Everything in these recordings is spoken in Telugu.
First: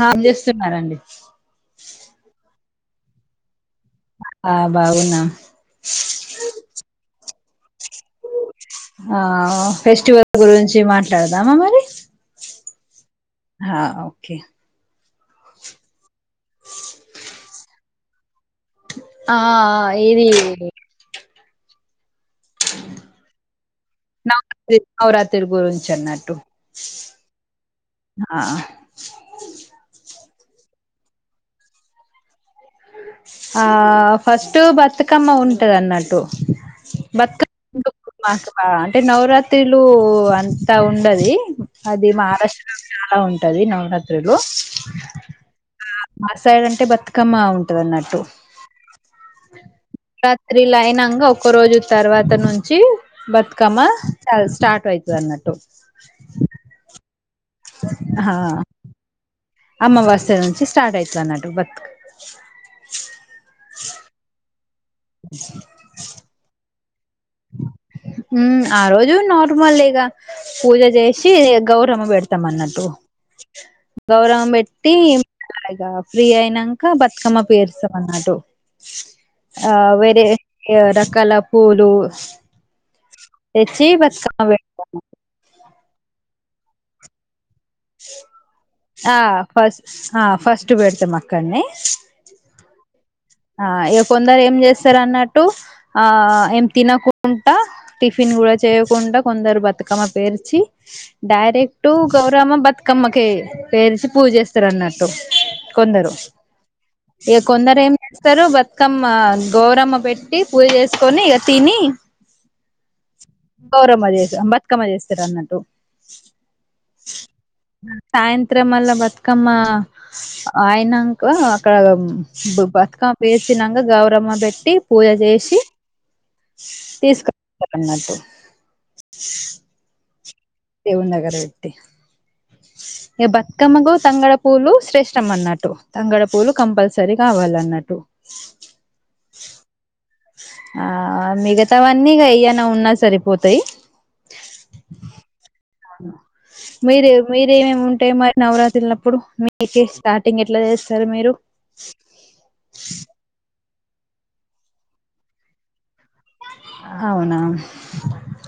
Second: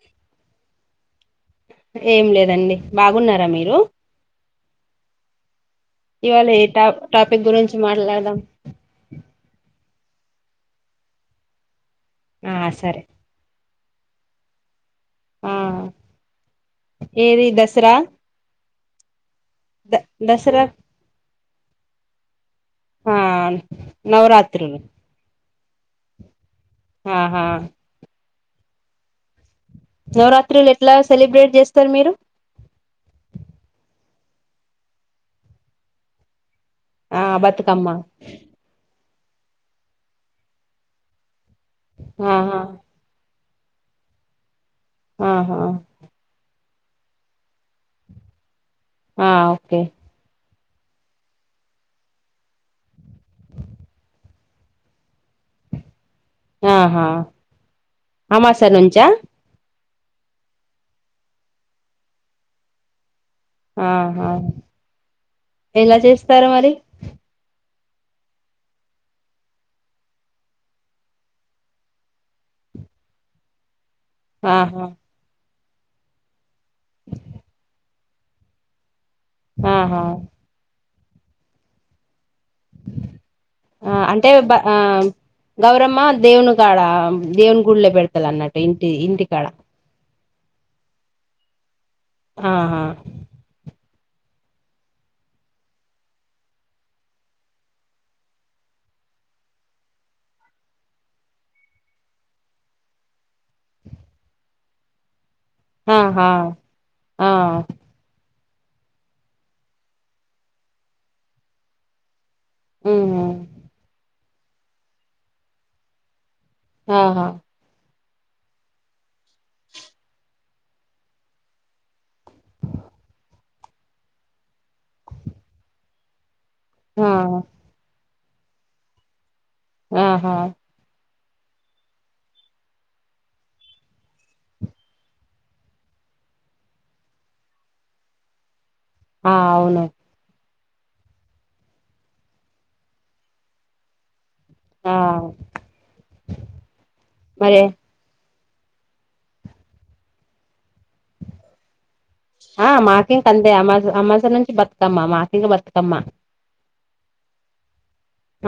హమ్ చేస్తున్నారండి ఏం లేదండి బాగున్నారా మీరు ఆ బాగున్నాం ఇవాళ ఏ టాప్ ఆ ఫెస్టివల్ గురించి మాట్లాడదామా మరి ఆ సరే హ ఓకే ఆ ఏది దసరా ఆ ద ఇది దసరా ఆ నవరాత్రులు గురుంచన్నట్టు ఆహా ఆ నవరాత్రులు ఎట్లా సెలబ్రేట్ చేస్తారు మీరు ఆ ఫస్ట్ బతుకమ్మ ఉంటది అన్నట్టు ఆ బతుక్క బతుకమ్మ మాకు అంటే నవరాత్రిలు అంతా ఉండది అది ఆహా మహారాష్ట్ర లో చాలా ఉంట ది నవరాత్రులు ఆహా మా సైడ్ అంటే బతుకమ్మ ఉంటది అన్నట్టు ఆ ఓకే త్రీలైనంగా ఒకక్క రోజు తర్వాత నుంచి బతుకమ్మ స్టార్ట్ అవుతుంది అన్నట్టు ఆహా ఆ అమాస నుంచా అమావాస్య నుంచి స్టార్ట్ అయితది అన్నాట్టు బతుక్ ఆహా ఎలా చేస్తారు మరి ఉ ఆ రోజు నార్మల్ ఇగ పూజ చేసి గౌరవమ్మ పెడతాం అన్నట్టు గౌరవమ్మ ఆహా పెట్టి అలాగా ఫ్రీ అయినాక బతుకమ్మ పేరుస్తాం అన్నాటు ఆ ఆహా వేరే రకాల పూలు తెచ్చి ఆ అంటే బతుకమ్మ పెడతాం ఆ గౌరమ్మ దేవునికాడ దేవుని గుళ్ళో పెడతారు అన్నట్టు ఇంటి ఆ ఇంటికాడ ఫస్ట్ ఆ ఫస్ట్ పెడతాం అక్కడన్నే ఆహా కొందరు ఏం చేస్తారు అన్నట్టు ఆ ఏం తినకుండా టిఫిన్ కూడా చే చేయకుండా కొందరు బతుకమ్మ పేర్చి డైరెక్ట్టు గౌరమ్మ బతుకమ్మకే పేర్చి పూజ చేస్తారు అన్నట్టు కొందరు ఆహా ఆ ఇక కొందరు ఏం వస్తారు బతుకమ్మ గోరమ్మ పెట్టి పూజ చేసుకొని ఇక తిని ఉహు గౌరమ్మ చే బతుకమ్మ చేస్తారు అన్నట్టు ఆహా సాయంత్రం మళ్ళ బతుకమ్మ ఆయనాక అక్కడ బతు క్క వేసినక గౌరమ్మ పెట్టి పూజ చేసి ఆ తీసుక పోతాము అన్నట్టు ఆహా దగ్గర వెట్టి ఇక బతుకమ్మకు తంగడ పూలు శ్రేష్టం అన్నట్టు తంగడ పూలు కంపల్సరీ కావాలన్నట్టు ఆ అవును ఆ మిగతావన్నీ ఏయనా ఉన్నా సరిపోతాయి. ఆ మీరే మరి మీరేమేమి ఉంటాయి మరి నవరాత్రిలు ఉన్నప్పుడు మీక స్టార్టింగ్ ఎట్లా చేస్తారు మీరు ఆ మాకింక అంతే అ అమాసా నుంచి బతుకమ్మ మాకింక బతుకమ్మ అవునా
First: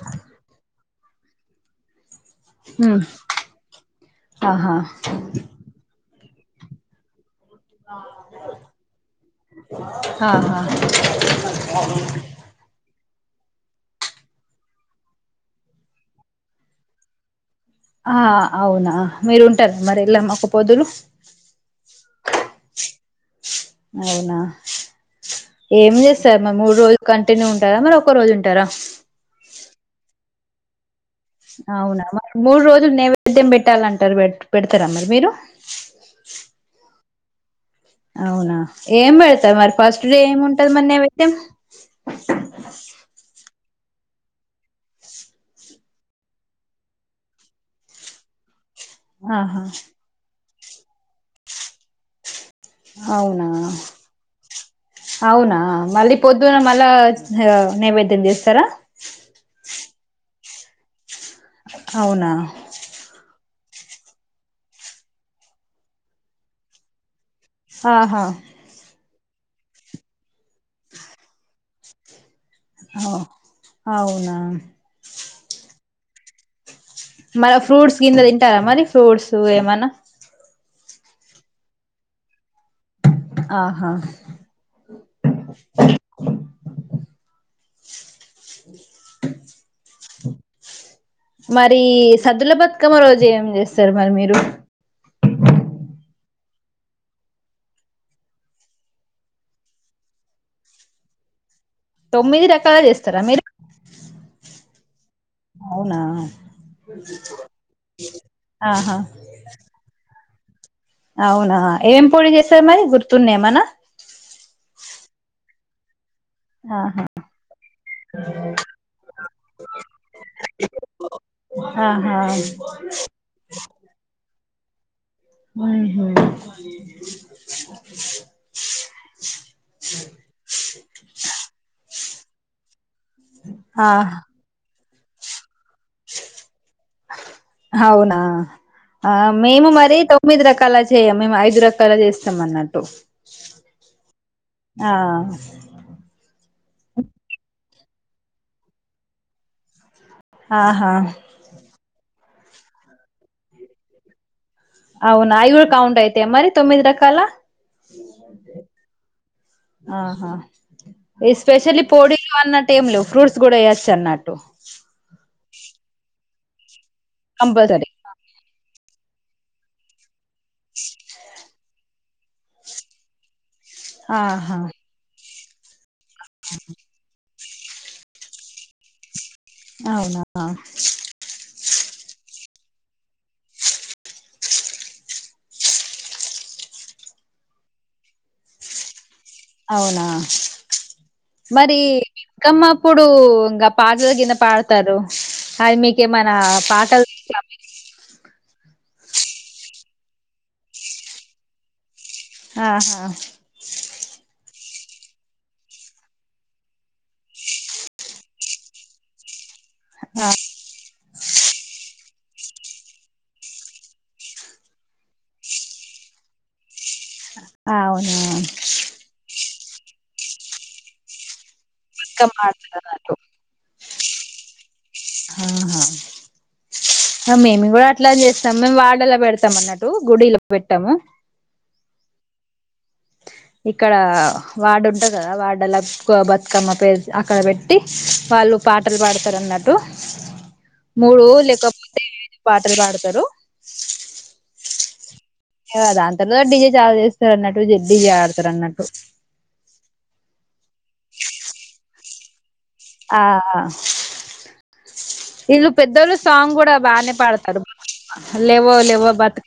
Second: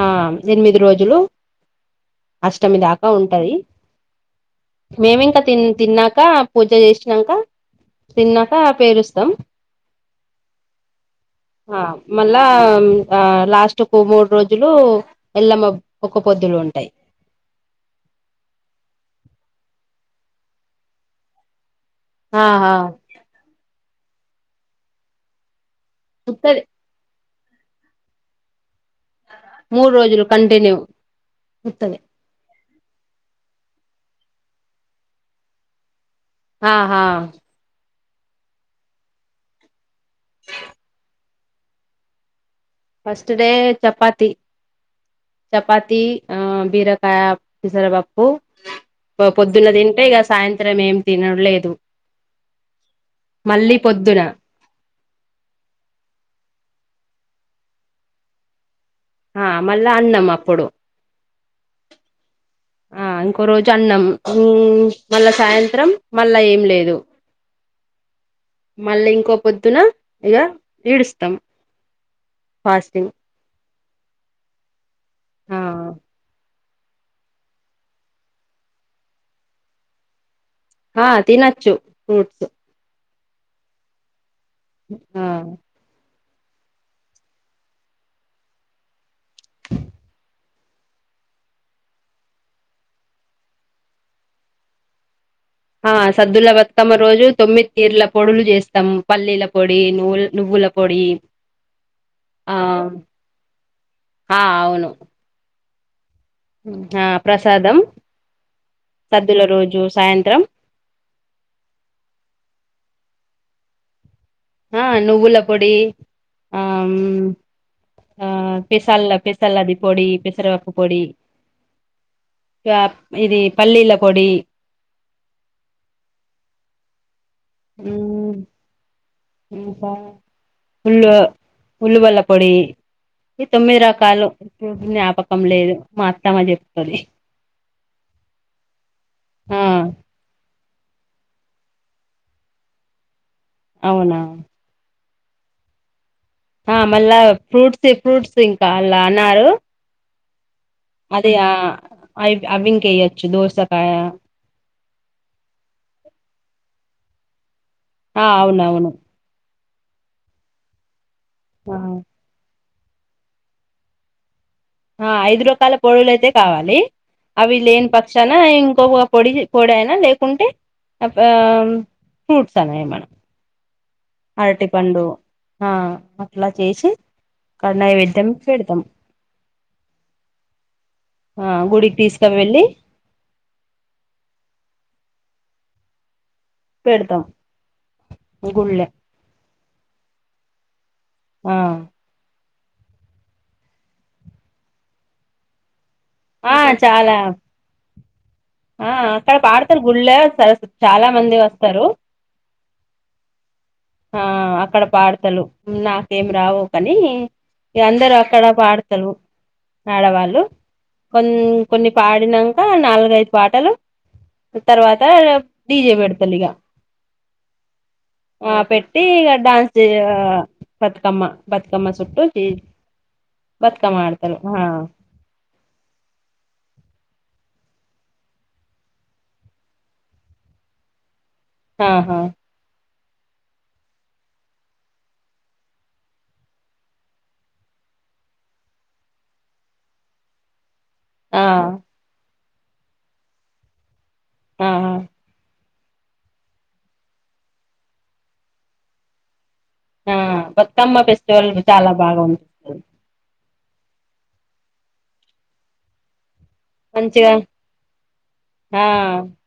ఆ ఎనిమిది రోజులు అష్టమి ఉమ్ దాకా ఉంటంది ఆహా మేమింకా తి తిన్నాక పూజ చేసినాక తిన్నాక పేరుస్తాం ఆహా మళ్ళా ఆ లాస్ట్ కు మూడు రోజులు ఎల్లమ్మ ఒక పొద్దులు ఉంటాయి ఆ అవునా మీరు ఉంటారా మరి ఎళ్ళమా ఒక్క పొద్దులు ఆ ఆ అవునా ఏం చేస్తారు మరి ఉత్తది మూడు రోజుల కంటి కంటిన్యూ గా ఉంటారా మరి ఒక్క రోజు ఉంటారా మూడు రోజులు కంటిన్యూ ఉత్తది అవునా మ మూడు రోజు నైవేద్యం పెట్టాలంటారు పెడతారా మరి మీరు ఆ ఆ అవునా ఏం పెడతారు మరి ఫస్ట్ డే ఏమి ఉంటది మరి నైవేద్యం ఫస్ట్ డే చపాతి చపాతి అ బిరకాయ పెసర పప్పు ఆహా పొద్దున్న తింటే ఇక సాయంత్రం ఏం తినడు లేదు అవునా అవునా మళ్ళీ పొద్దున్న మళ్ళా నైవేద్యం చేస్తారా ఆ మళ్ళ అన్నం అప్పుడు అవునా ఒక రోజు అన్నం మళ్ళా సాయంత్రం మళ్ళా ఏం లేదు ఆహా మళ్ళీ ఇంకో పొద్దున ఇక ఈడుస్తాం ఓ ఫాస్టింగ్ అవునా ఆ మరి ఫ్రూట్స్ గిట్ల తింటారా మరి ఫ్రూట్స్ ఏమన్నా హా తినాచ్చు ఫ్రూట్స్ ఆహా ఆ మరి సదుల బతుకమ్మ రోజు ఏం చేస్తారు మరి మీరు ఆ సద్దుల బతుకమ్మ రోజు తొమ్మిది తీరుల పొడులు చేస్తాం పల్లీల పొడి నువ్వు నువ్వు పల్లీల పొడి తొమ్మిది ఆ రకాలు చేస్తారా మీరు ఆ అవును అవునా ఆ ప్రసాదం ఆహా సద్దుల రోజు సాయంత్రం అవునా ఏం పొడి చేస్తరు మరి గుర్తునాదా ఏమన్న ఆ నువ్వుల పొడి ఆ ఆహా ఆ పెసల్ల పెసల్ అది పోడి పెసరవపు పోడి ఆహా ఇది పల్లీల పొడి ఉహు హ్మ్మ్ ఉల్ ఉల్లువల్ల పొడి ఈ తొమ్మిది ఆ రకాలు జ్ఞాపకం లేదు మా అత్తమ్మ చెప్తది అవునా ఆ మేము మరి తొమ్మిది రక రకాల చేయ్య మేము ఐదు రకాల చేస్తాం అన్నట్టు అవునా ఆ ఆ మళ్ళా ఫ్రూట్స్ ఫ్రూట్స్ ఇంకా అలా అన్నారు ఆహా అదయ అవి అవింకయొచ్చు దోశకాయ అవునా అవి కూడా అయితయ కౌంట్ అయితే మరి తొమ్మిది రకాల ఆ అవునవును ఆహా ఎస్పెషలీ ఆ పొడింమన్న టైం లో ఫ్రూట్స్ కూడా ఏయోచ్చన్నాట్టు ఆ ఐదు రకాల పొడులు అయితే కావాలి అవి లేని కంపల్సరీ పక్షాన ఇంకొక పొడి పొడి అయినా లేక్ కుంటే ఆ ఫ్రూట్స్ అన్న ఏమన్నా ఆహా అరటి పండు ఆ అట్లా చేసి క్కడ నైవేద్యం పెడతాం అవునా ఆ గుడికి తీసుక వెళ్ళి [inaudible] పెడుతాం గుళ్ళే అవునా ఆ మరి కమ్మ అప్పుడు గా పాటలు గిన పాడుతారు అది మీక్ కే మన ఆ పాటలు చాలా ఆ అక్కడ పాడతారు గుళ్ళ సర్ చాలా మంది వస్తారు ఆహా ఆ అక్కడ పాడతలు నాకేం రావు కాని ఇగ అందరు అక్కడ పాడతరు ఆడవాళ్ళు కొం కొన్ని పాడినంక నాలుగైదు పాటలు తర్వాత డీజే పెడతలిగ అవునా ఆ పెట్టి ఇగ డాన్స్ చేయ ఆ బతుకమ్మ బత్ తుకమ్మ చుట్టు బతుకమ్మ జే ఆడుతారు అన్నట్టు బతుకమ్మ ఆడతారు ఆ [inaudible] హ మేమి కూడా అట్లా చేస్తాం మేము వాడలా పెడతాం అన్నట్టు గుడిల పెట్టాము ఆహా ఇక్కడ వాడుంటది కదా వాడలా క్ బతుకమ్మ పే అక్కడ పెట్టి వాళ్ళు పాటలు పాడతారు అన్నట్టు [inaudible] మూడు ఆ లేకపోతే ఐదు పాటలు పాడుతారు ఆ ఆ ఇగ దాని తర్వాత డీజే చాల్ చేస్తారు అన్నట్టు డీజే ఆడతారు అన్నట్టు ఆ బతుకమ్మ ఫెస్టివల్ చాలా బాగా ఉంటుంది ఆ ఆ ఇల్లు పెద్దోల్లు సాంగ్ కూడా బానే మంచిగా పాడతారు లేవో ఆ లేవో బతు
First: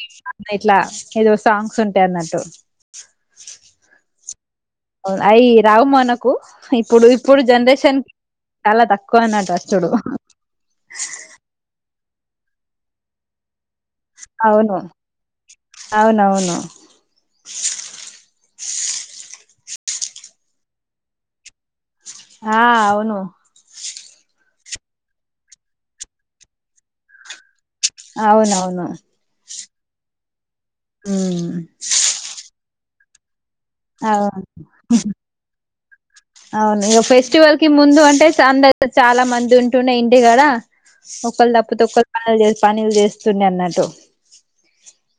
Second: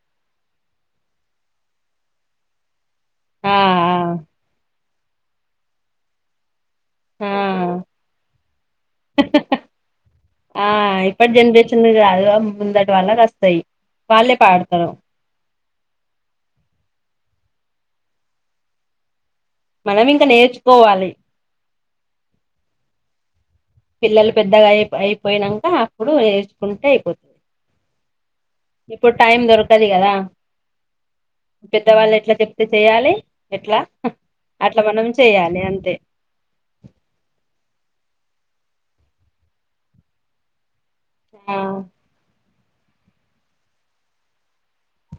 ఇట్లా ఏదో సాంగ్స్ ఉంటాయి అన్నట్టు ఆ ఆ అయ్ రావు మనకు ఇప్పుడు ఆ ఇప్పుడు జనరేషన్ కి చాలా తక్కువనట ఒచ్చుడు ఆ ఇప్పుటి జనరేషన్ కాదు ముందటి వాళ్ళకస్తాయి వాళ్ళే అవును పాడతారు అవునవును మనం ఇంకా నేర్చుకోవాలి ఆ అవును పిల్లలు పెద్దగా అయి అయిపోయినంక అప్పుడు నేర్చుకుంటే అయిపోత్ అవునవును ఇప్పుడు టైం దొరకది కదా పెద్దవాళ్ళు ఎట్లా చెప్తే చెయాలి ఎట్లా అవును అట్లా మనం చెయాలి అంతే అవును ఇగ ఫెస్టివల్ కి ముందు అంటే చ అందరు చాలా మంది ఉంటుండే ఇంటి కాడ ఒకల్ ఆ తప్పుతె ఒకల్ కల్ చేస్ పనులు చేస్తుండే అన్నట్టు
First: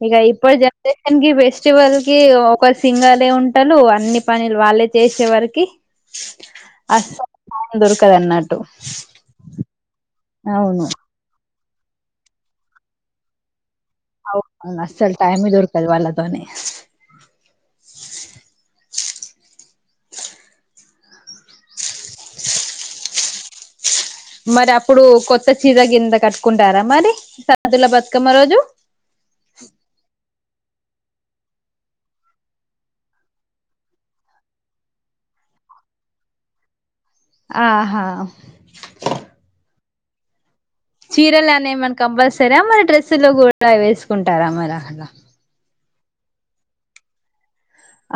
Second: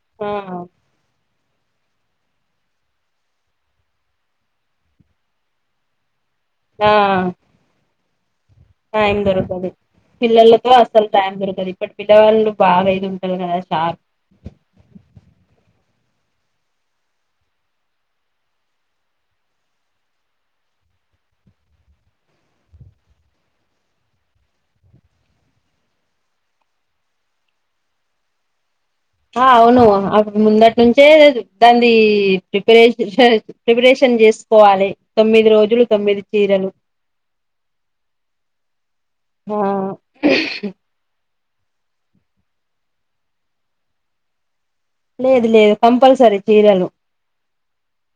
ఇగ ఆ ఇప్పటి జనరేషన్ కి బెస్ స్టివల్ కి ఒకల్ సింగిలే ఉంటరు అన్ని పనులు వాళ్ళే చేసే వరకి ఆ అసల్ టైం దొరక అన్న టైం దొరకదు పిల్లలతో అవును అసలు టైం దొరకది ఇప్పుడు పిల్లవాళ్ళు బాగాయిదు ఉంటారు కదా షార్ప్ అవును అసలు టైమ్ ఎ దొరుకదు వాళ్ళ తోని మరి అప్పుడు కొత్త చీర కింద కట్టుకుంటారా మరి సదుల బతుకమ్మ రోజు ఆ అవును అడ్ ముందటి నుంచే దాంది ప్రిపరేష ప్రిపరేషన్ చేసుకోవాలి తొమి మ్మిది రోజులు తొమ్మిది చీరలు ఆహా ఆ చిరలు అని ఏమన్న కంపల్సరీ అ మరి డ్రెస్సు లో కూడా వేసుకుంటారా మర లేదు లేదు కంపల్సరీ చీరలు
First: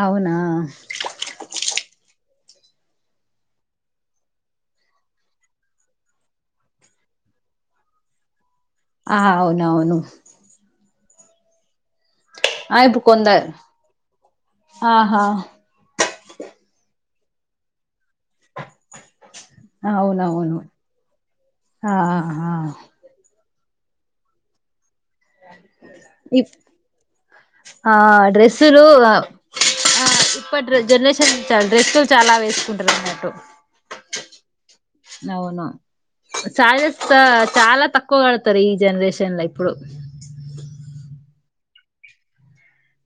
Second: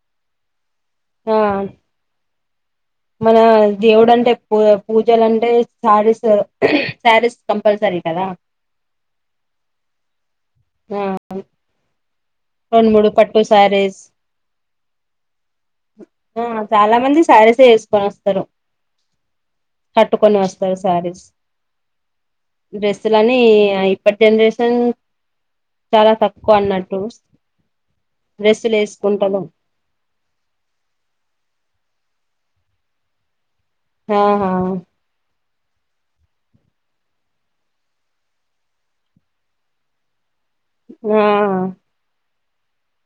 అవునా ఆ మన దేవుడు అంటే పూ పూజలు అంటే శారీస్ శారీస్ కంపల్స రి కదా ఆహ అవునువును ఆ రెండు ఇప్పుడు మూడు పట్టు కొందరు శారీస్ ఆహా ఆ చాలా మంది శారీస్ ఎ వేసుకొని వస్తారు కట్టుకొని అవునవును వస్తారు శారీస్ ఆహా డ్రెస్సులని ఇప్పటి జనరేషన్ చాలా ఇప్ తక్కువ అన్నట్టు ఆ డ్రెస్సులు ఆ ఇప్ప జనరేషన్ చాల డ్రెస్ స్తులు చాలా వేసుకుంటారు అన్నట్టు ఆహా అవును శారీసు చాలా తక్కువ కడతారు ఈ జనరేషన్ లో ఇప్పుడు ఆ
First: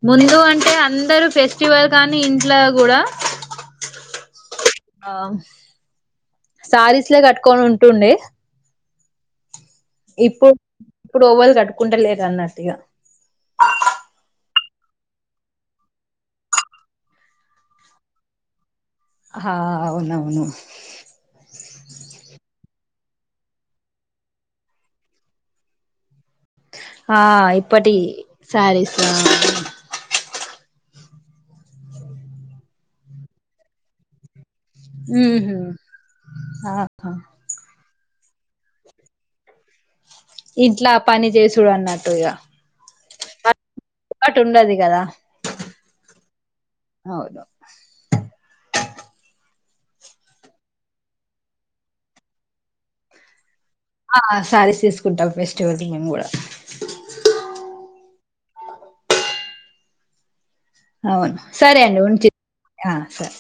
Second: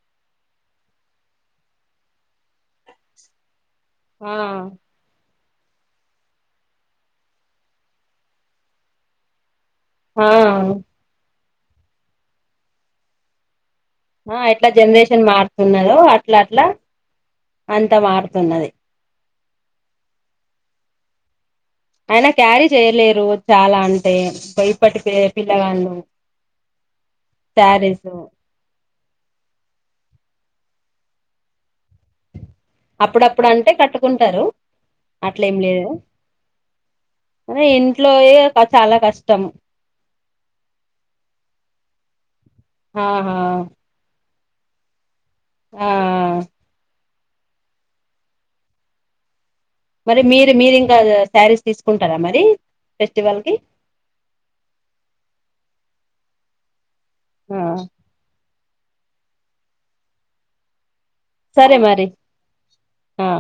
ముందు అంటే అందరు ఫెస్టివల్ కానీ ఇంట్లో కూడా ఆ ఆ శారీస్లే కట్టుకొని ఉంటుండే ఆ ఇప్పుడు ఇప్పుడు ఓవలు కట్టుకుంటలేద అన్నట్టు ఇగ ఎట్లా జనరేషన్ మారుతున్నదో అట్లా అట్లా అంతా మారుతున్నది హ అవునువును అయినా క్యారీ చేయలేరు చాలా అంటే బయప్పటి పిల్లగాన్లు ఆ ఇప్పటి శారీస్ ఆ అప్పుడప్పుడు అంటే కట్టుకుంటారు అట్లా ఏం ఉహు లేదు ఆహా అరే ఇంట్లో ఇట్లోయే క చాలా కష్టం ఇంట్లా పని చేసుడు అన్నట్టు ఇగ ఆహా బట్ ఉండది కదా ఆ ఆ అవును మరి మీరు మీరి ఇంకా శారీస్ తీసుకుంటారా మరి ఫెస్టివల్ కి ఆ సారీస్ తీసుకుంటాం ఫెస్టివల్ కి మేము కూడా ఆ అవును సరే మరి ఆ సరే